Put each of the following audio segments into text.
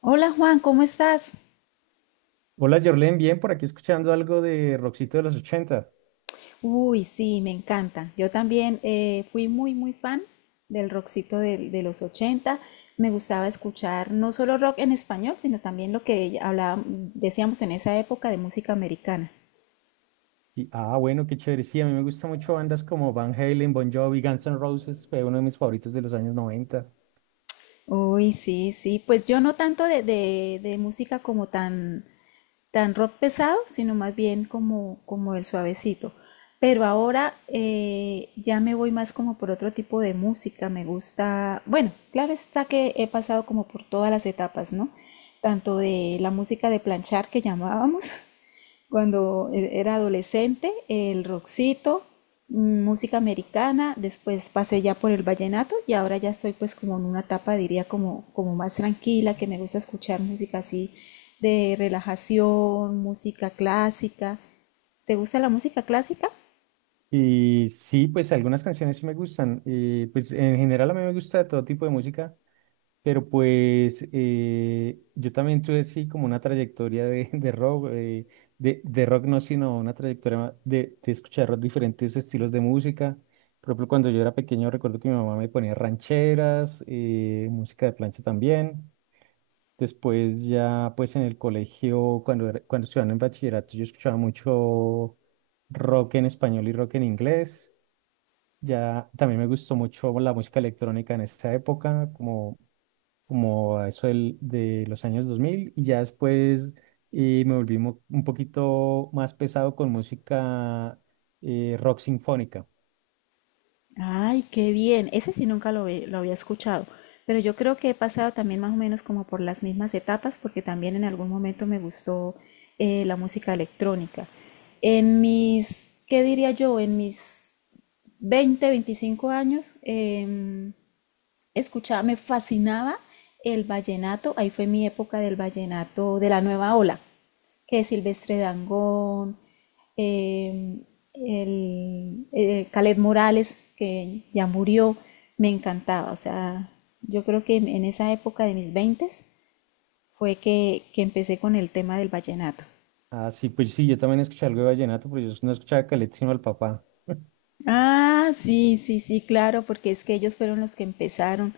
Hola Juan, ¿cómo estás? Hola, Jorlen, bien, por aquí escuchando algo de Roxito de los 80. Uy, sí, me encanta. Yo también fui muy, muy fan del rockcito de los 80. Me gustaba escuchar no solo rock en español, sino también lo que hablábamos, decíamos en esa época de música americana. Y bueno, qué chévere. Sí, a mí me gustan mucho bandas como Van Halen, Bon Jovi, Guns N' Roses, fue uno de mis favoritos de los años 90. Uy, sí, sí. Pues yo no tanto de música como tan tan rock pesado, sino más bien como, como el suavecito. Pero ahora ya me voy más como por otro tipo de música, me gusta, bueno, claro está que he pasado como por todas las etapas, ¿no? Tanto de la música de planchar que llamábamos, cuando era adolescente, el rockcito, mm, música americana, después pasé ya por el vallenato y ahora ya estoy pues como en una etapa, diría, como, como más tranquila, que me gusta escuchar música así de relajación, música clásica. ¿Te gusta la música clásica? Y sí, pues algunas canciones sí me gustan. Pues en general a mí me gusta todo tipo de música, pero pues yo también tuve sí como una trayectoria de rock, de rock no, sino una trayectoria de escuchar diferentes estilos de música. Por ejemplo, cuando yo era pequeño recuerdo que mi mamá me ponía rancheras, música de plancha también. Después ya, pues en el colegio, cuando estudiaba en bachillerato, yo escuchaba mucho rock en español y rock en inglés. Ya también me gustó mucho la música electrónica en esa época, como a eso de los años 2000. Y ya después, me volví un poquito más pesado con música, rock sinfónica. Ay, qué bien. Ese sí nunca lo había escuchado, pero yo creo que he pasado también más o menos como por las mismas etapas, porque también en algún momento me gustó la música electrónica. En mis, ¿qué diría yo? En mis 20, 25 años, escuchaba, me fascinaba el vallenato, ahí fue mi época del vallenato de la nueva ola, que es Silvestre Dangond, eh, el, Caled Morales, que ya murió, me encantaba, o sea, yo creo que en esa época de mis veintes fue que empecé con el tema del vallenato. Así pues sí, yo también escuché algo de vallenato, pero yo no escuchaba Caleta sino al papá. Ah, sí, sí, sí, claro, porque es que ellos fueron los que empezaron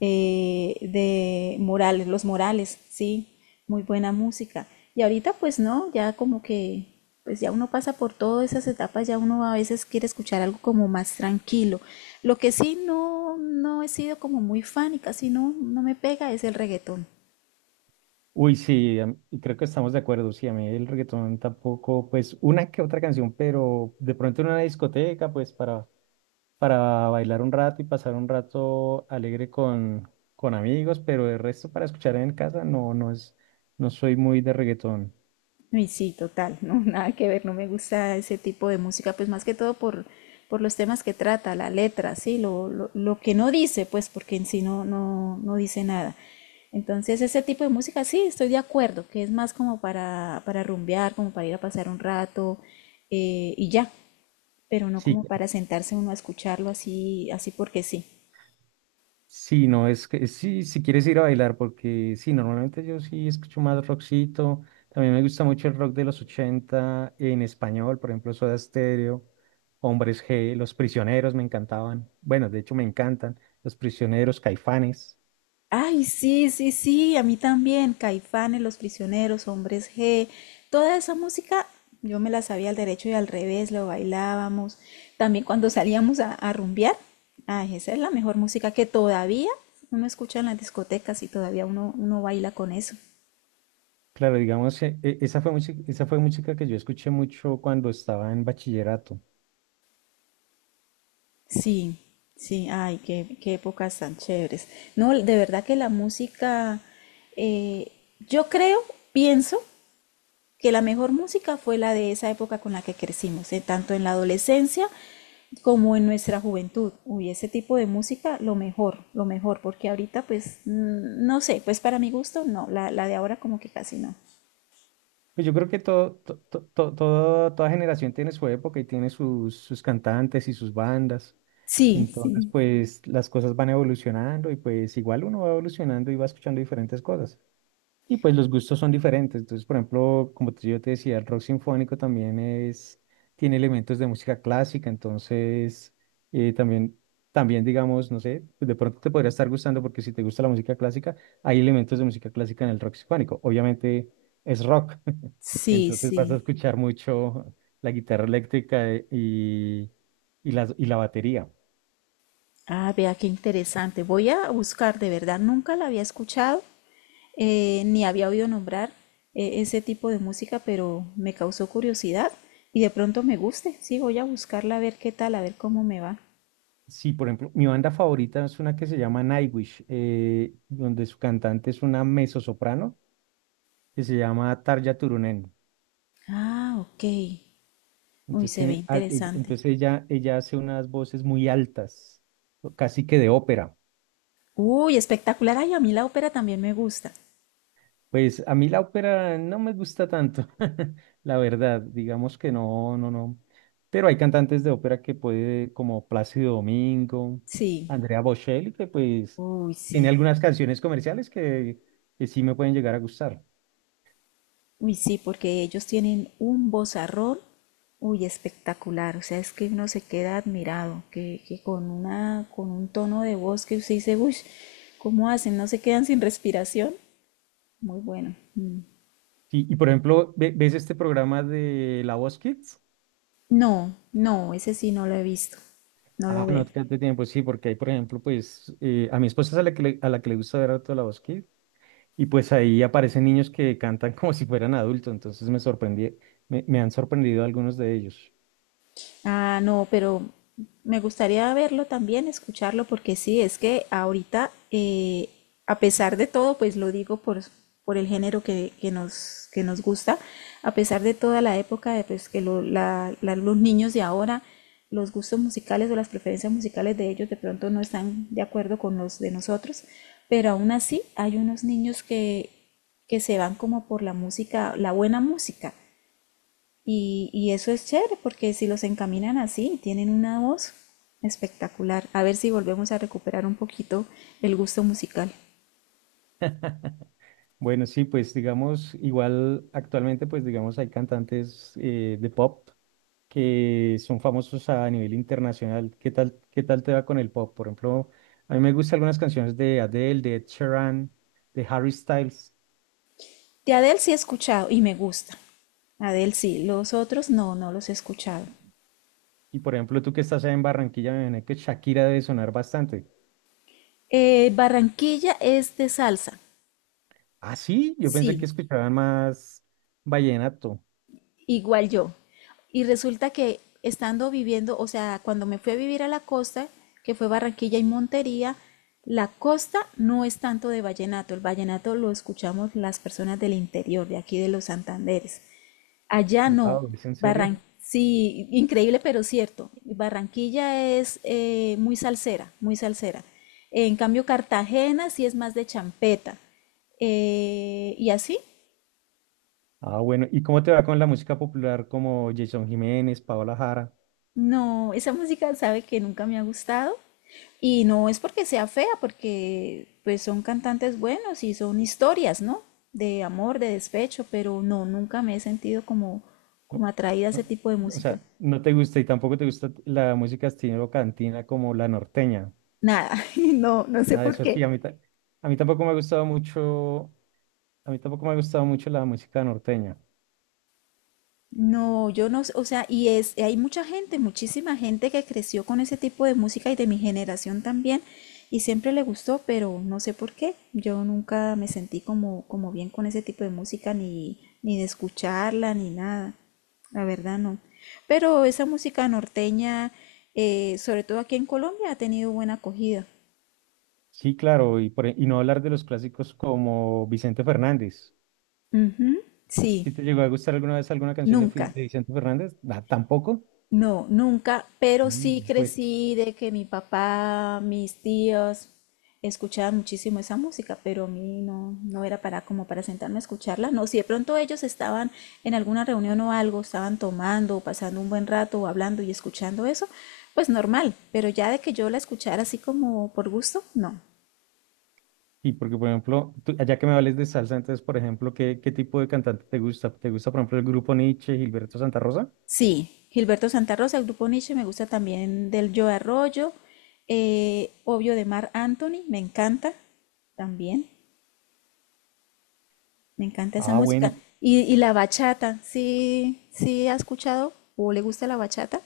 de Morales, los Morales, sí, muy buena música. Y ahorita pues no, ya como que, pues ya uno pasa por todas esas etapas, ya uno a veces quiere escuchar algo como más tranquilo. Lo que sí no, no he sido como muy fan y casi no, no me pega es el reggaetón. Uy, sí, y creo que estamos de acuerdo. Sí, a mí el reggaetón tampoco, pues una que otra canción, pero de pronto en una discoteca, pues para bailar un rato y pasar un rato alegre con amigos, pero el resto para escuchar en casa no, no soy muy de reggaetón. Y sí, total, no, nada que ver, no me gusta ese tipo de música, pues más que todo por los temas que trata, la letra, sí, lo que no dice, pues porque en sí no, no, no dice nada. Entonces ese tipo de música sí, estoy de acuerdo, que es más como para rumbear, como para ir a pasar un rato y ya, pero no Sí, como para sentarse uno a escucharlo así, así porque sí. sí, no, es que sí, si quieres ir a bailar, porque sí, normalmente yo sí escucho más rockcito. También me gusta mucho el rock de los 80 en español, por ejemplo, Soda Stereo, Hombres G, Los Prisioneros me encantaban. Bueno, de hecho me encantan Los Prisioneros, Caifanes. Ay, sí, sí, sí, a mí también. Caifanes, Los Prisioneros, Hombres G, toda esa música yo me la sabía al derecho y al revés, lo bailábamos. También cuando salíamos a rumbear, ay, esa es la mejor música que todavía uno escucha en las discotecas y todavía uno baila con eso. Claro, digamos, esa fue música que yo escuché mucho cuando estaba en bachillerato. Sí, sí, ay, qué, qué épocas tan chéveres. No, de verdad que la música, eh, yo creo, pienso que la mejor música fue la de esa época con la que crecimos, tanto en la adolescencia como en nuestra juventud. Uy, ese tipo de música, lo mejor, porque ahorita pues mm, no sé, pues para mi gusto no, la de ahora como que casi no. Pues yo creo que todo, to- to- to- todo- toda generación tiene su época y tiene sus cantantes y sus bandas. Sí, Entonces, sí, pues las cosas van evolucionando y pues igual uno va evolucionando y va escuchando diferentes cosas. Y pues los gustos son diferentes. Entonces, por ejemplo, yo te decía, el rock sinfónico también tiene elementos de música clásica. Entonces, eh, también, también digamos, no sé, pues, de pronto te podría estar gustando porque si te gusta la música clásica, hay elementos de música clásica en el rock sinfónico. Obviamente es rock, sí, entonces vas a sí. escuchar mucho la guitarra eléctrica, y la batería. Ah, vea qué interesante. Voy a buscar, de verdad, nunca la había escuchado, ni había oído nombrar ese tipo de música, pero me causó curiosidad y de pronto me guste. Sí, voy a buscarla a ver qué tal, a ver cómo me va. Sí, por ejemplo, mi banda favorita es una que se llama Nightwish, donde su cantante es una mezzosoprano que se llama Tarja Turunen. Ah, ok. Uy, Entonces se ve tiene, interesante. entonces ella hace unas voces muy altas, o casi que de ópera. Uy, espectacular. Ay, a mí la ópera también me gusta. Pues a mí la ópera no me gusta tanto, la verdad, digamos que no, no, no. Pero hay cantantes de ópera que puede, como Plácido Domingo, Sí. Andrea Bocelli, que pues Uy, tiene sí. algunas canciones comerciales que sí me pueden llegar a gustar. Uy, sí, porque ellos tienen un vozarrón. Uy, espectacular. O sea, es que uno se queda admirado, que con una, con un tono de voz que usted dice, uy, ¿cómo hacen? ¿No se quedan sin respiración? Muy bueno. Mm. Sí, y por ejemplo, ¿ves este programa de La Voz Kids? No, no, ese sí no lo he visto. No lo Ah, veo. no te de tiempo, sí, porque hay, por ejemplo, a mi esposa es a la que le gusta ver harto la Kids y pues ahí aparecen niños que cantan como si fueran adultos, entonces me sorprendí, me han sorprendido algunos de ellos. Ah, no, pero me gustaría verlo también, escucharlo, porque sí, es que ahorita, a pesar de todo, pues lo digo por el género que nos, que nos gusta, a pesar de toda la época, de, pues que los niños de ahora, los gustos musicales o las preferencias musicales de ellos de pronto no están de acuerdo con los de nosotros, pero aún así hay unos niños que se van como por la música, la buena música. Y eso es chévere porque si los encaminan así, tienen una voz espectacular. A ver si volvemos a recuperar un poquito el gusto musical. Bueno, sí, pues digamos, igual actualmente, pues digamos, hay cantantes, de pop que son famosos a nivel internacional. Qué tal te va con el pop? Por ejemplo, a mí me gustan algunas canciones de Adele, de Ed Sheeran, de Harry Styles. De Adele sí he escuchado y me gusta. Adele sí, los otros no, no los he escuchado. Y por ejemplo, tú que estás allá en Barranquilla, me imagino que Shakira debe sonar bastante. Barranquilla es de salsa, Ah, sí, yo pensé que sí. escuchaban más vallenato. Igual yo. Y resulta que estando viviendo, o sea, cuando me fui a vivir a la costa, que fue Barranquilla y Montería, la costa no es tanto de vallenato, el vallenato lo escuchamos las personas del interior, de aquí de los Santanderes. Allá no, Wow, ¿es en serio? Barran sí, increíble pero cierto, Barranquilla es muy salsera, muy salsera. En cambio, Cartagena sí es más de champeta. Y así. Ah, bueno, ¿y cómo te va con la música popular como Jason Jiménez, Paola Jara? No, esa música sabe que nunca me ha gustado y no es porque sea fea, porque pues son cantantes buenos y son historias, ¿no? De amor, de despecho, pero no, nunca me he sentido como, No, como atraída a ese no, tipo de o música. sea, no te gusta y tampoco te gusta la música estilo cantina como la norteña. Nada, no, no sé Nada de por eso sí, qué. a mí, a mí tampoco me ha gustado mucho, a mí tampoco me ha gustado mucho la música norteña. No, yo no, o sea, y es, hay mucha gente, muchísima gente que creció con ese tipo de música y de mi generación también, y siempre le gustó, pero no sé por qué. Yo nunca me sentí como, como bien con ese tipo de música, ni, ni de escucharla, ni nada. La verdad no. Pero esa música norteña, sobre todo aquí en Colombia, ha tenido buena acogida. Sí, claro, y no hablar de los clásicos como Vicente Fernández. Ujú, sí, ¿Si te llegó a gustar alguna vez alguna canción de, nunca. de Vicente Fernández? Ah, tampoco. No, nunca, pero Mm, sí pues, crecí de que mi papá, mis tíos escuchaban muchísimo esa música, pero a mí no, no era para como para sentarme a escucharla. No, si de pronto ellos estaban en alguna reunión o algo, estaban tomando, o pasando un buen rato, o hablando y escuchando eso, pues normal, pero ya de que yo la escuchara así como por gusto, no. y porque, por ejemplo, ya que me hables de salsa, entonces, por ejemplo, ¿qué tipo de cantante te gusta? ¿Te gusta, por ejemplo, el grupo Nietzsche, Gilberto Santa Rosa? Sí, Gilberto Santa Rosa, el grupo Nietzsche, me gusta también del Yo Arroyo, obvio de Mar Anthony, me encanta también. Me encanta esa Ah, bueno, música. Y la bachata, ¿sí, sí ha escuchado o le gusta la bachata?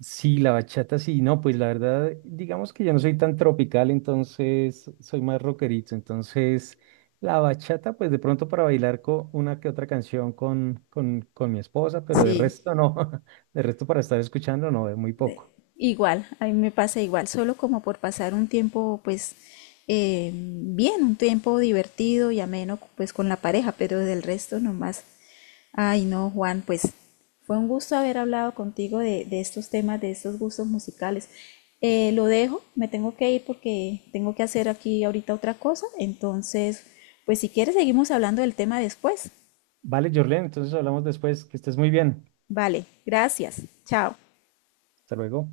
sí, la bachata sí, no, pues la verdad, digamos que yo no soy tan tropical, entonces soy más rockerito, entonces la bachata, pues de pronto para bailar con una que otra canción con mi esposa, pero de Sí, resto no, de resto para estar escuchando no, es muy poco. igual, a mí me pasa igual, solo como por pasar un tiempo, pues, bien, un tiempo divertido y ameno, pues, con la pareja, pero del resto nomás. Ay, no, Juan, pues, fue un gusto haber hablado contigo de estos temas, de estos gustos musicales. Lo dejo, me tengo que ir porque tengo que hacer aquí ahorita otra cosa, entonces, pues, si quieres, seguimos hablando del tema después. Vale, Jorlen, entonces hablamos después. Que estés muy bien. Vale, gracias, chao. Hasta luego.